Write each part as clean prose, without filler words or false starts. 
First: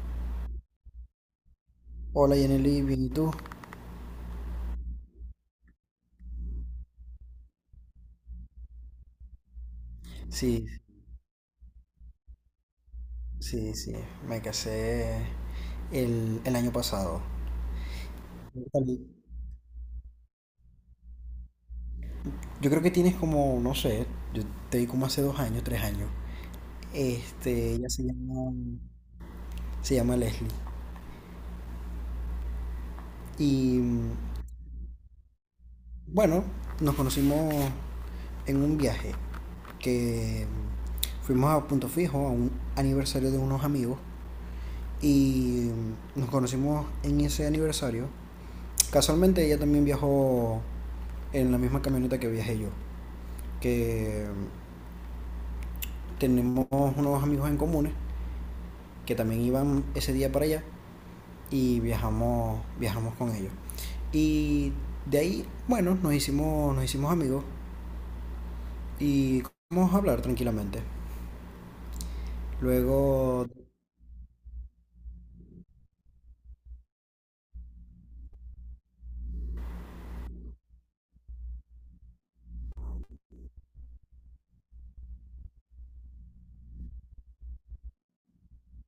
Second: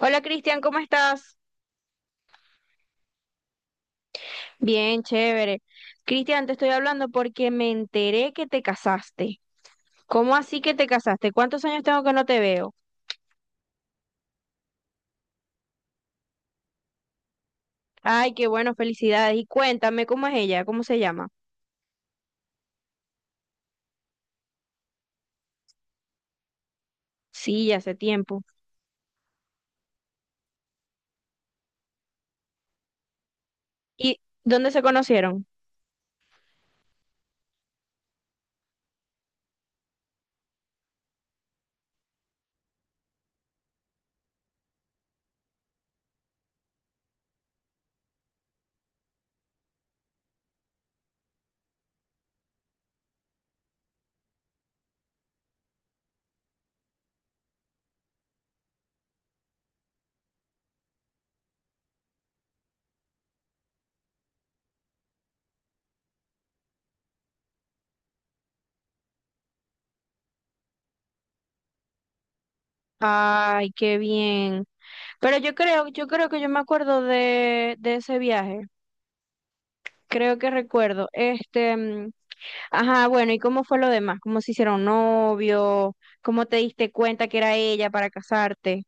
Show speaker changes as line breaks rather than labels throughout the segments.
Hola Cristian, ¿cómo estás?
Hola Yaneli, bien, ¿y tú?
Bien, chévere. Cristian, te estoy hablando porque me enteré que te casaste. ¿Cómo así
Sí,
que te casaste? ¿Cuántos años tengo que no te veo?
sí, sí, me casé el año pasado.
Ay, qué bueno,
Salí.
felicidades. Y cuéntame, ¿cómo es ella? ¿Cómo se llama?
Yo creo que tienes como, no sé, yo te di como hace 2 años, 3 años.
Sí,
Este,
ya hace tiempo.
se llama Leslie. Y
¿Y dónde se conocieron?
bueno, nos conocimos en un viaje que fuimos a Punto Fijo, a un aniversario de unos amigos. Y nos conocimos en ese aniversario. Casualmente ella también viajó en la misma camioneta que viajé yo, que tenemos unos amigos en comunes que también iban ese día para allá y viajamos con ellos. Y de ahí, bueno, nos hicimos amigos y comenzamos a hablar tranquilamente. Luego,
Ay, qué bien. Pero yo creo que yo me acuerdo de ese viaje. Creo que recuerdo. Este, ajá, bueno, ¿y cómo fue lo demás? ¿Cómo se hicieron novio? ¿Cómo te diste cuenta que era ella para casarte?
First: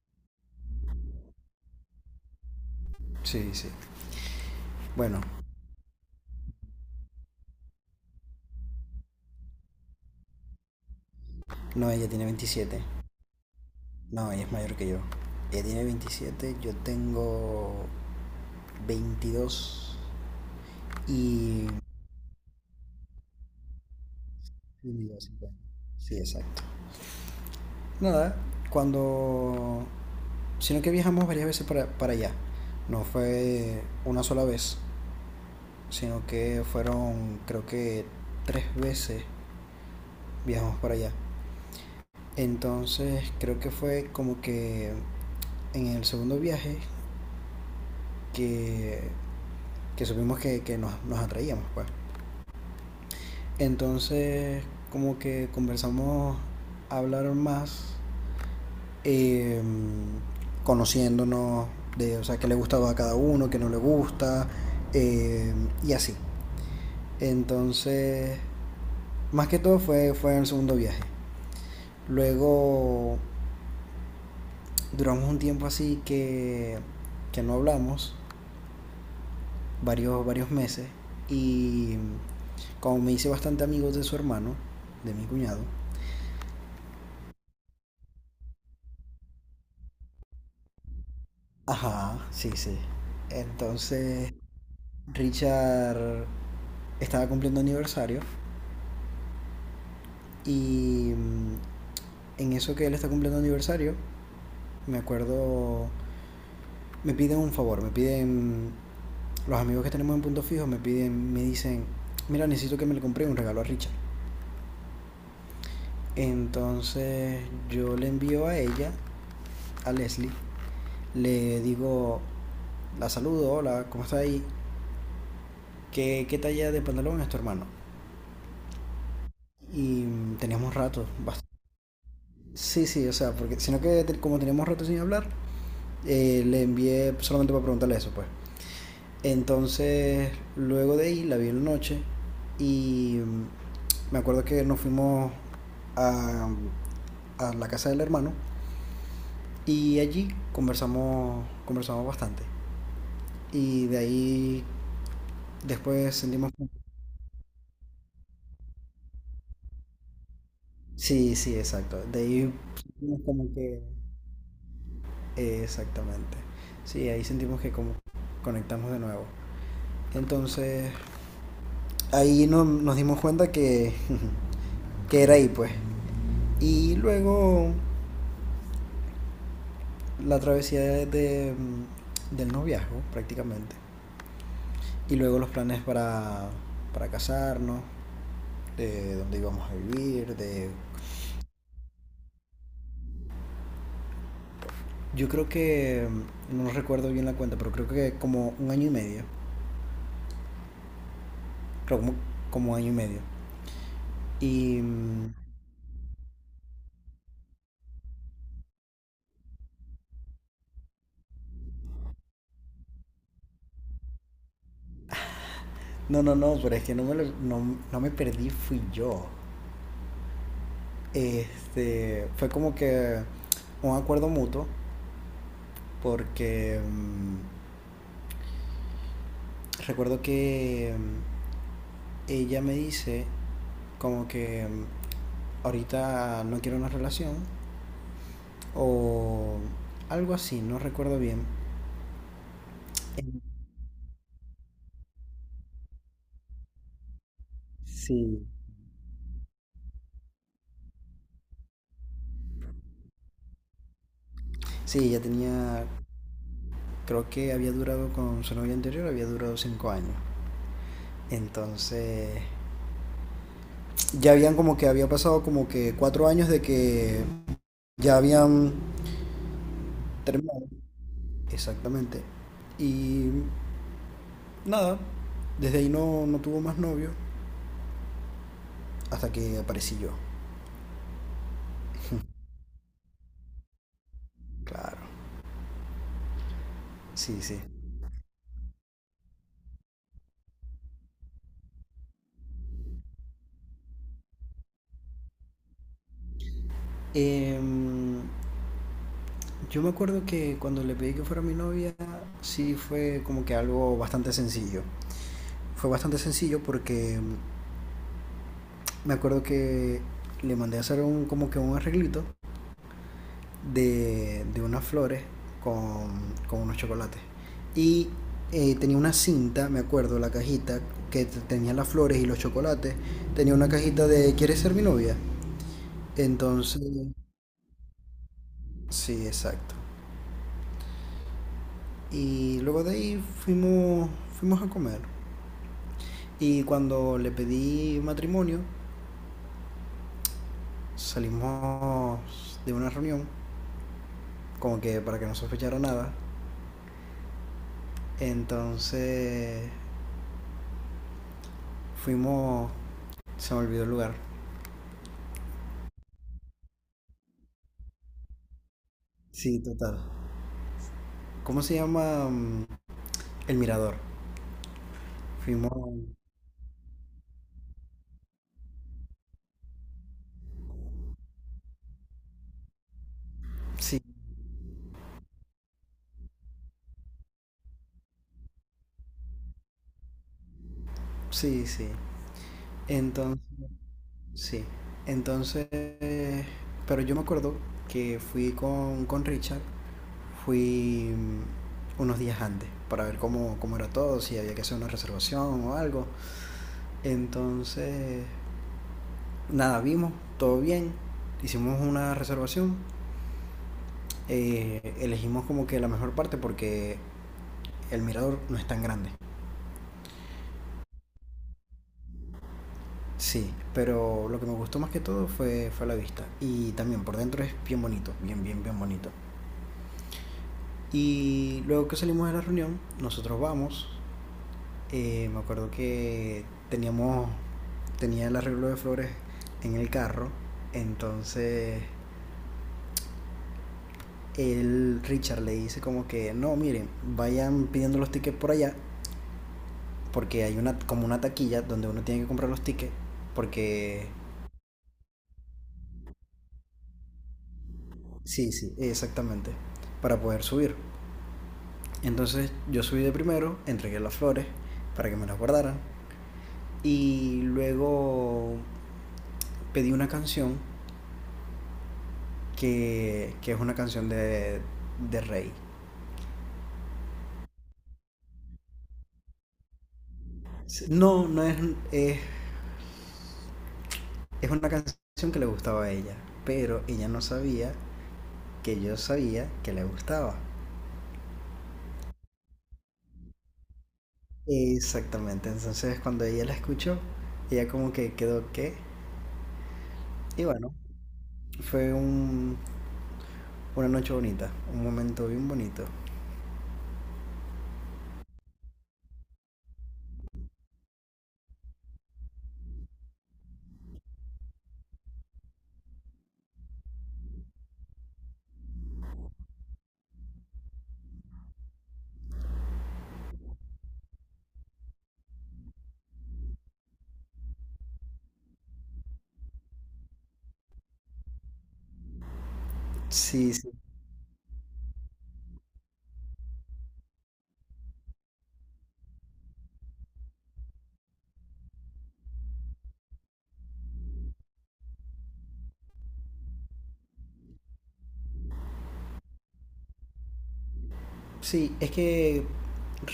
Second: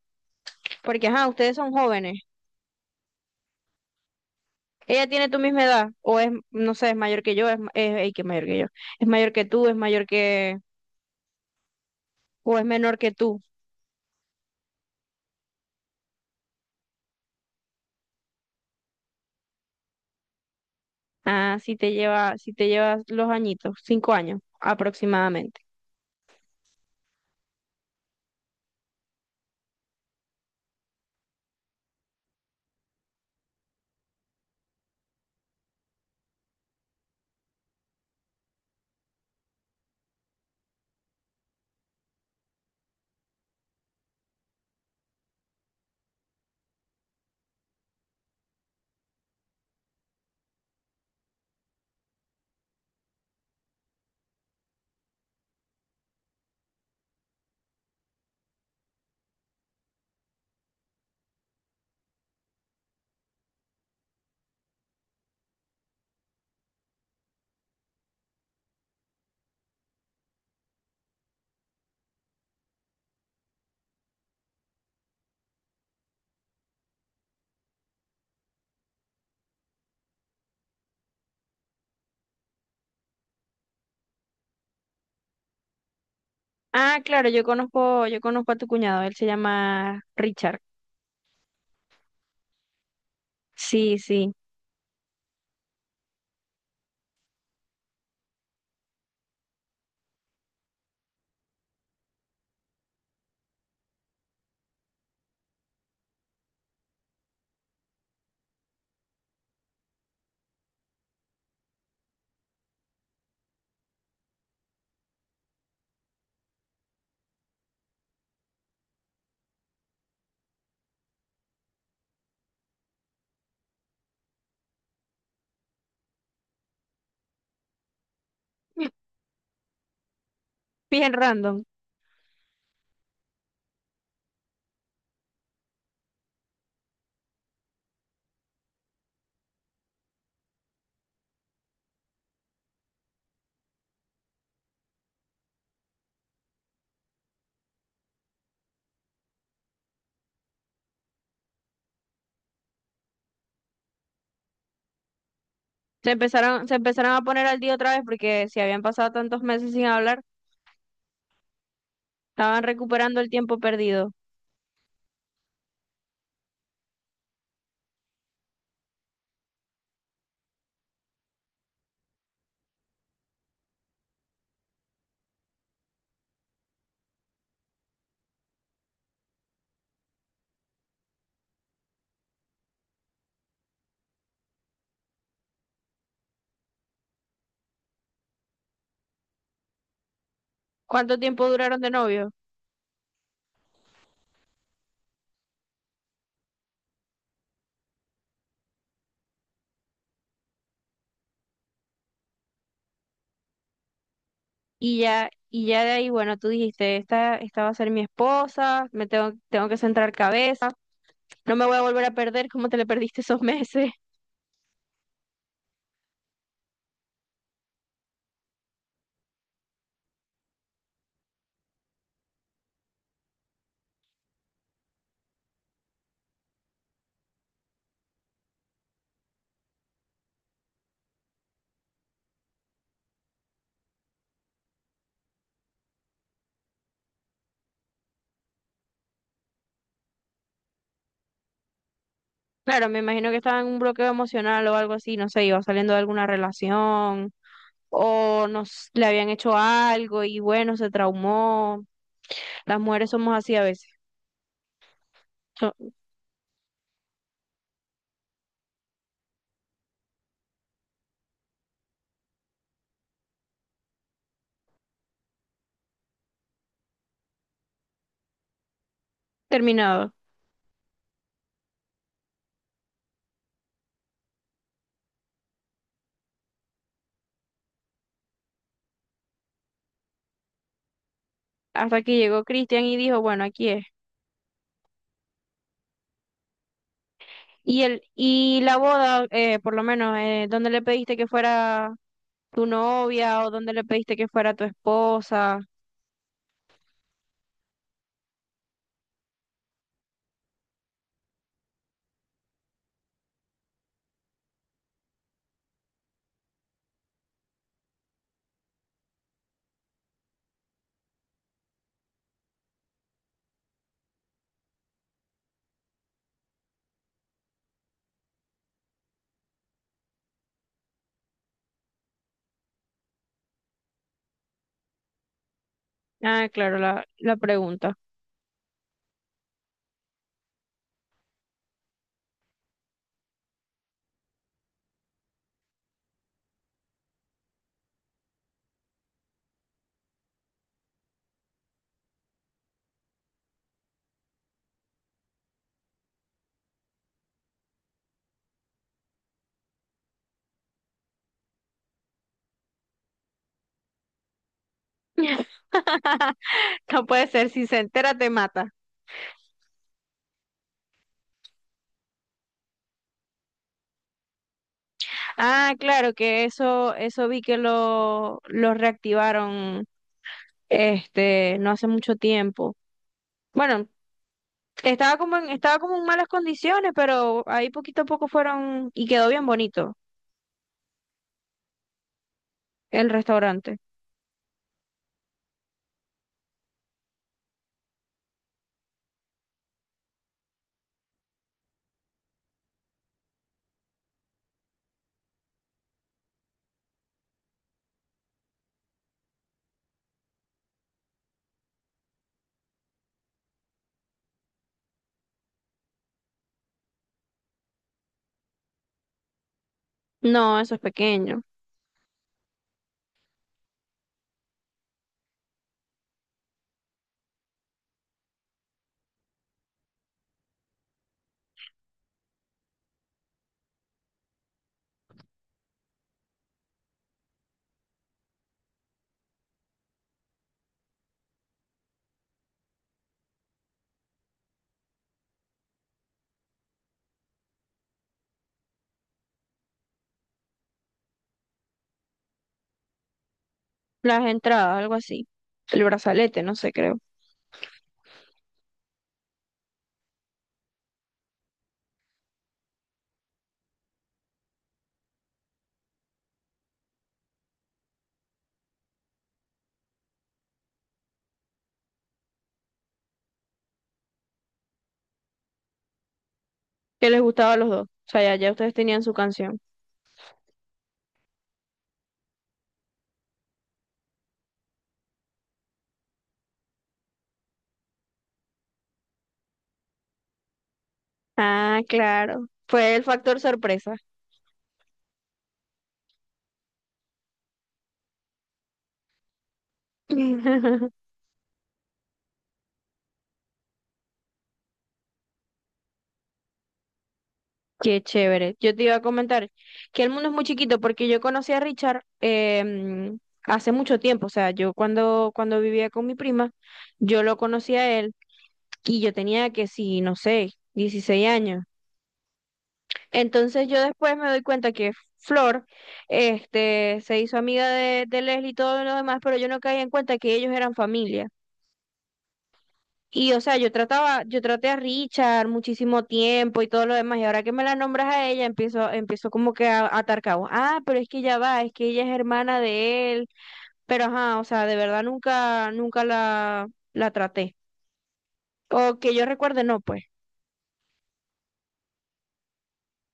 Porque, ajá, ustedes son jóvenes.
sí, sí.
¿Ella
Bueno,
tiene tu misma edad? ¿O es, no sé, es mayor que yo? ¿Es ey, que es mayor que yo? ¿Es mayor que tú? ¿Es mayor que
no, ella tiene
o es
27.
menor que tú?
No, ella es mayor que yo. Ella tiene veintisiete, yo tengo 22
Ah,
y...
si te llevas los añitos, 5 años
y yo 50.
aproximadamente.
Sí, exacto. Nada, cuando... Sino que viajamos varias veces para allá. No fue una sola vez, sino que fueron creo que 3 veces viajamos para allá. Entonces creo que fue como que en el segundo viaje que, que supimos que nos atraíamos. Pues. Entonces como que conversamos a hablar más eh, conociéndonos de, o sea, qué le gustaba a cada uno, qué no le gusta, eh, y así. Entonces, más que todo fue en el segundo viaje. Luego duramos un tiempo así que no hablamos, varios meses, y como me hice bastante amigo de su hermano, de mi cuñado,
Ah, claro, yo conozco a tu cuñado, él se llama Richard.
ajá, sí, sí.
Sí, sí.
Entonces, Richard estaba cumpliendo aniversario. Y en eso que él está cumpliendo aniversario, me acuerdo, me piden un favor, me piden, los amigos que tenemos en Punto Fijo me piden, me dicen, mira, necesito que me le compre un regalo a Richard. Entonces yo le envío a ella, a Leslie, le digo, la saludo, hola, ¿cómo está ahí? ¿Qué, qué talla de pantalón es tu hermano? Y teníamos rato,
Bien
bast-
random.
Sí, sí, o sea, porque sino que como teníamos rato sin hablar, le envié solamente para preguntarle eso, pues. Entonces, luego de ahí la vi en la noche y me acuerdo que nos fuimos a, a la casa del hermano y allí conversamos bastante. Y de ahí
Se
después sentimos...
empezaron, se empezaron a poner al día otra vez porque si habían pasado tantos meses sin hablar,
Sí, sí, exacto. De ahí
estaban recuperando
sentimos
el
como
tiempo
que...
perdido.
Exactamente. Sí, ahí sentimos que como conectamos de nuevo. Entonces, ahí nos dimos cuenta que, que era ahí, pues. Y luego la travesía del noviazgo prácticamente y luego los planes para casarnos, de dónde íbamos a vivir, de...
¿Cuánto tiempo duraron de novio?
Yo creo que, no recuerdo bien la cuenta, pero creo que como un año y medio, creo como, como año y medio. Y...
Y ya, y ya de ahí, bueno, tú dijiste, esta va a ser mi esposa, tengo que centrar cabeza, no me voy a volver a perder como te le perdiste esos meses.
No, pero es que no me, no, no me perdí, fui yo. Este, fue como que un acuerdo mutuo, porque recuerdo que ella me dice como que ahorita no quiero una relación o algo así, no recuerdo bien.
Claro, me imagino que
En-
estaba en un bloqueo emocional o algo así, no sé, iba saliendo de alguna relación o
Sí.
nos le habían hecho algo y bueno, se traumó. Las mujeres somos así a veces.
Sí, ya tenía,
So-
creo que había durado con su novia anterior, había durado 5 años. Entonces, ya habían como que había pasado como que 4 años de que ya habían
Terminado.
terminado. Exactamente. Y nada, desde ahí no, no tuvo más novio hasta que aparecí yo.
Hasta que llegó Cristian y dijo, bueno, aquí es.
Claro, sí, sí.
Y el y la boda, por lo menos, ¿dónde le pediste que fuera tu novia o dónde le pediste que fuera tu esposa?
Em, Yo me acuerdo que cuando le pedí que fuera mi novia, sí fue como que algo bastante sencillo. Fue bastante sencillo porque me acuerdo que le mandé a hacer un, como que un arreglito de unas flores con, con unos chocolates. Y tenía una cinta, me acuerdo, la cajita que tenía las flores y los chocolates. Tenía una cajita de ¿Quieres ser mi novia?
Ah, claro,
Entonces,
la pregunta.
sí, exacto. Y luego de ahí fuimos a comer. Y cuando le pedí matrimonio, salimos de una reunión, como que para que no sospechara nada. Entonces fuimos, se me olvidó el lugar.
No puede ser, si se entera te mata.
Sí, total. ¿Cómo se llama? El Mirador.
Ah,
Fuimos,
claro, que eso vi que lo reactivaron este, no hace mucho tiempo. Bueno,
sí,
estaba como en malas condiciones, pero ahí poquito a poco fueron y quedó bien bonito.
sí, sí.
El
Entonces,
restaurante.
sí. Entonces, pero yo me acuerdo que fui con Richard, fui unos días antes para ver cómo, cómo era todo, si había que hacer una reservación o algo. Entonces, nada, vimos, todo bien, hicimos una reservación, elegimos como que la mejor parte porque el mirador no es tan grande.
No, eso es pequeño.
Sí, pero lo que me gustó más que todo fue la vista. Y también por dentro es bien bonito, bien bonito. Y luego que salimos de la reunión, nosotros vamos. Me acuerdo que teníamos, tenía el arreglo de flores en el carro. Entonces el Richard le dice como que, no, miren, vayan pidiendo los tickets por allá, porque hay una como una taquilla donde uno tiene que comprar los tickets, porque...
Las entradas, algo así. El brazalete, no sé, creo.
Sí, sí, exactamente, para poder subir. Entonces yo subí de primero, entregué las flores para que me las guardaran y luego pedí una canción que es una canción de Rey.
Que les gustaba a los dos. O sea, ya, ya ustedes tenían su canción.
No, no es, es, es una canción que le gustaba a ella, pero ella no sabía que yo sabía que le gustaba.
Ah, claro. Fue el factor sorpresa.
Exactamente, entonces cuando ella la escuchó, ella como que quedó que... Y bueno, fue un, una noche bonita, un momento bien bonito.
Qué chévere. Yo te iba a comentar que el mundo es muy chiquito porque yo conocí a Richard hace mucho tiempo. O sea, yo cuando vivía con mi prima, yo lo conocí a él y yo tenía que, sí, no sé, 16 años. Entonces yo después me doy cuenta que Flor, este, se hizo amiga de Leslie y todo lo demás, pero yo no caía en cuenta que ellos eran familia. Y o
Sí,
sea,
sí,
yo traté a Richard muchísimo tiempo y todo lo demás, y ahora que me la nombras a ella, empiezo como que a atar cabos. Ah, pero es que ya va, es que ella es hermana de él. Pero ajá, o sea, de verdad nunca, nunca la traté. O que yo recuerde, no, pues.
sí, es que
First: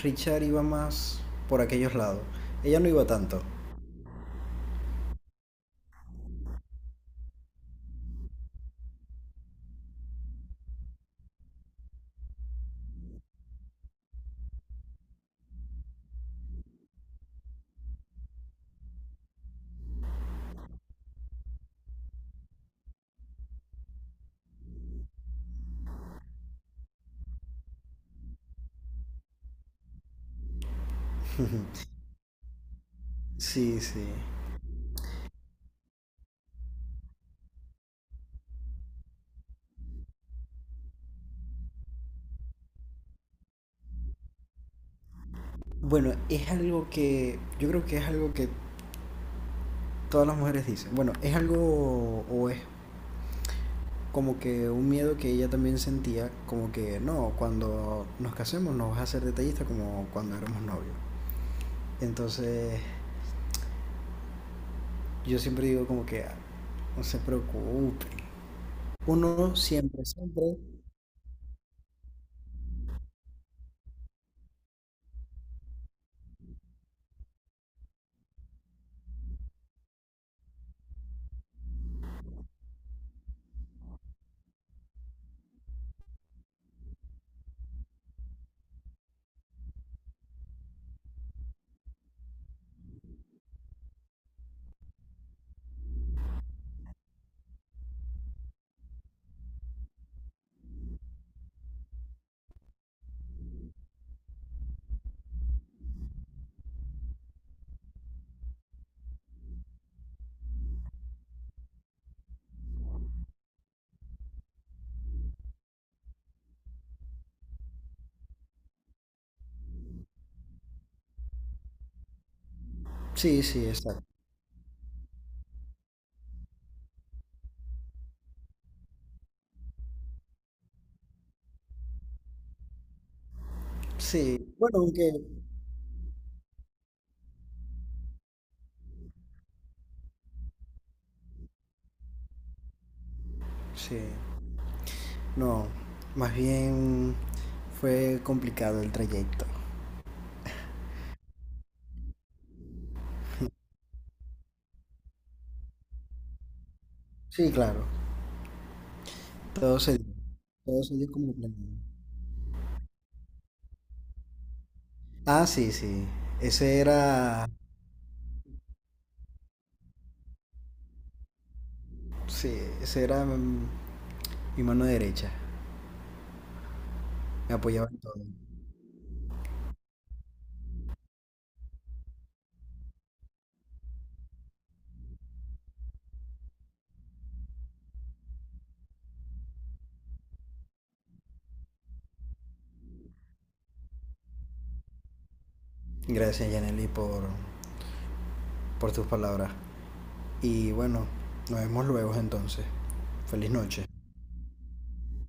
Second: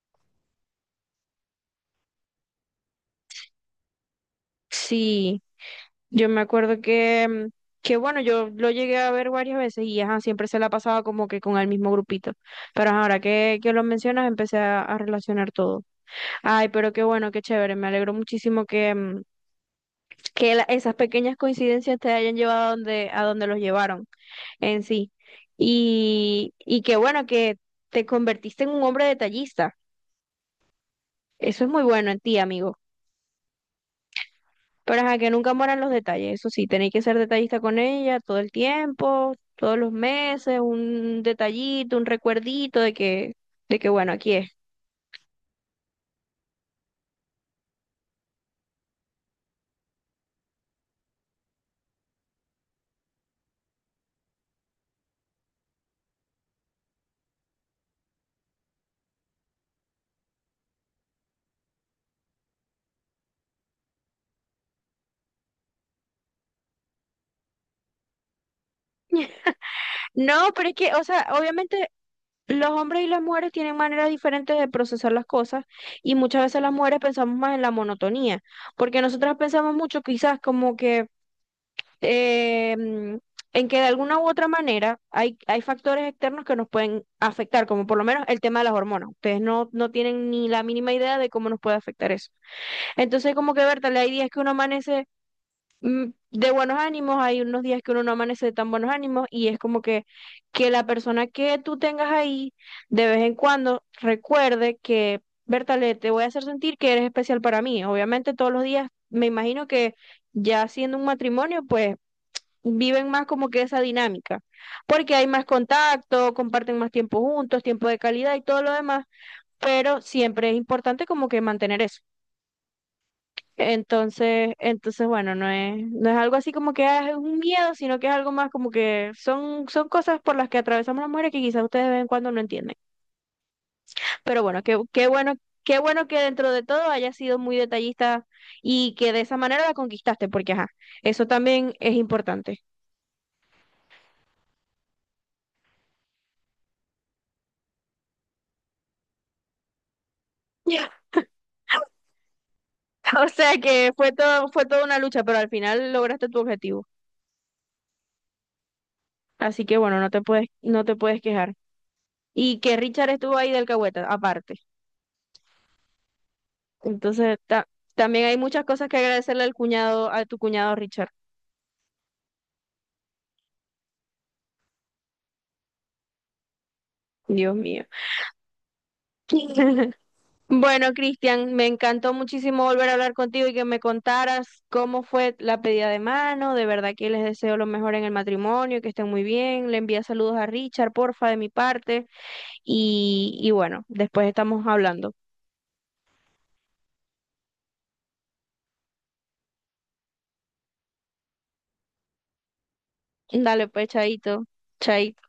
Richard iba más por aquellos lados, ella no iba tanto.
Sí. Yo me acuerdo que bueno, yo lo llegué a ver varias veces y ajá, siempre se la pasaba como que con el mismo grupito. Pero ajá, ahora que lo mencionas, empecé a relacionar todo. Ay, pero qué bueno, qué chévere. Me alegro muchísimo que esas pequeñas coincidencias te hayan llevado a donde los llevaron en sí. Y qué bueno que te convertiste en un hombre detallista. Eso es muy bueno en ti, amigo.
Sí, sí.
Pero ajá, que nunca mueran los detalles. Eso sí, tenéis que ser detallista con ella todo el tiempo, todos los meses, un detallito, un recuerdito de que bueno, aquí es.
Bueno, es algo que yo creo que es algo que todas las mujeres dicen. Bueno, es algo o es como que un miedo que ella también sentía, como que no, cuando nos casemos no vas a ser detallista como cuando éramos novios. Entonces yo siempre digo como que "Ah, no se preocupe. Uno siempre,
No,
siempre.
pero es que, o sea, obviamente los hombres y las mujeres tienen maneras diferentes de procesar las cosas y muchas veces las mujeres pensamos más en la monotonía, porque nosotras pensamos mucho quizás como que eh, mm, en que de alguna u otra manera hay factores externos que nos pueden afectar, como por lo menos el tema de las hormonas. Ustedes no tienen ni la mínima idea de cómo nos puede afectar eso. Entonces, como que, Berta, hay días que uno amanece mm, de buenos ánimos, hay unos días que uno no amanece de tan buenos ánimos y es como que la persona que tú tengas ahí, de vez en cuando, recuerde que. Bertale, te voy a hacer sentir que eres especial para mí. Obviamente todos los días, me imagino que ya siendo un matrimonio, pues viven más como que esa dinámica, porque hay más contacto, comparten más tiempo juntos, tiempo de calidad y todo lo demás, pero siempre es importante como que mantener eso.
Sí, sí, exacto.
Entonces bueno, no es algo así como que es un miedo, sino que es algo más como que son cosas por las que atravesamos las mujeres que quizás ustedes de vez en cuando no entienden. Pero
Sí,
bueno, qué,
bueno,
qué
aunque
bueno, qué bueno que dentro de todo hayas sido muy detallista y que de esa manera la conquistaste, porque ajá, eso también es importante.
sí, no, más bien fue complicado el trayecto.
O sea que fue toda una lucha, pero al final lograste tu objetivo.
Sí, claro,
Así que
todo se
bueno, no
dio,
te puedes,
todo
no te
se dio
puedes
como
quejar.
planeado.
Y que Richard estuvo ahí del alcahueta, aparte.
Ah, sí, ese
Entonces,
era,
también hay muchas cosas que agradecerle al cuñado, a tu cuñado Richard.
sí, ese era mi mano derecha.
Dios
Me
mío.
apoyaba en todo.
Bueno, Cristian, me encantó muchísimo volver a hablar contigo y que me contaras cómo fue la pedida de mano. De verdad que les deseo lo mejor en el matrimonio, que estén muy bien. Le envía saludos a Richard, porfa, de mi parte. Y bueno, después estamos hablando.
Gracias, Yaneli, por tus palabras. Y bueno, nos vemos luego entonces. Feliz
Dale,
noche.
pues, chaito, chaito.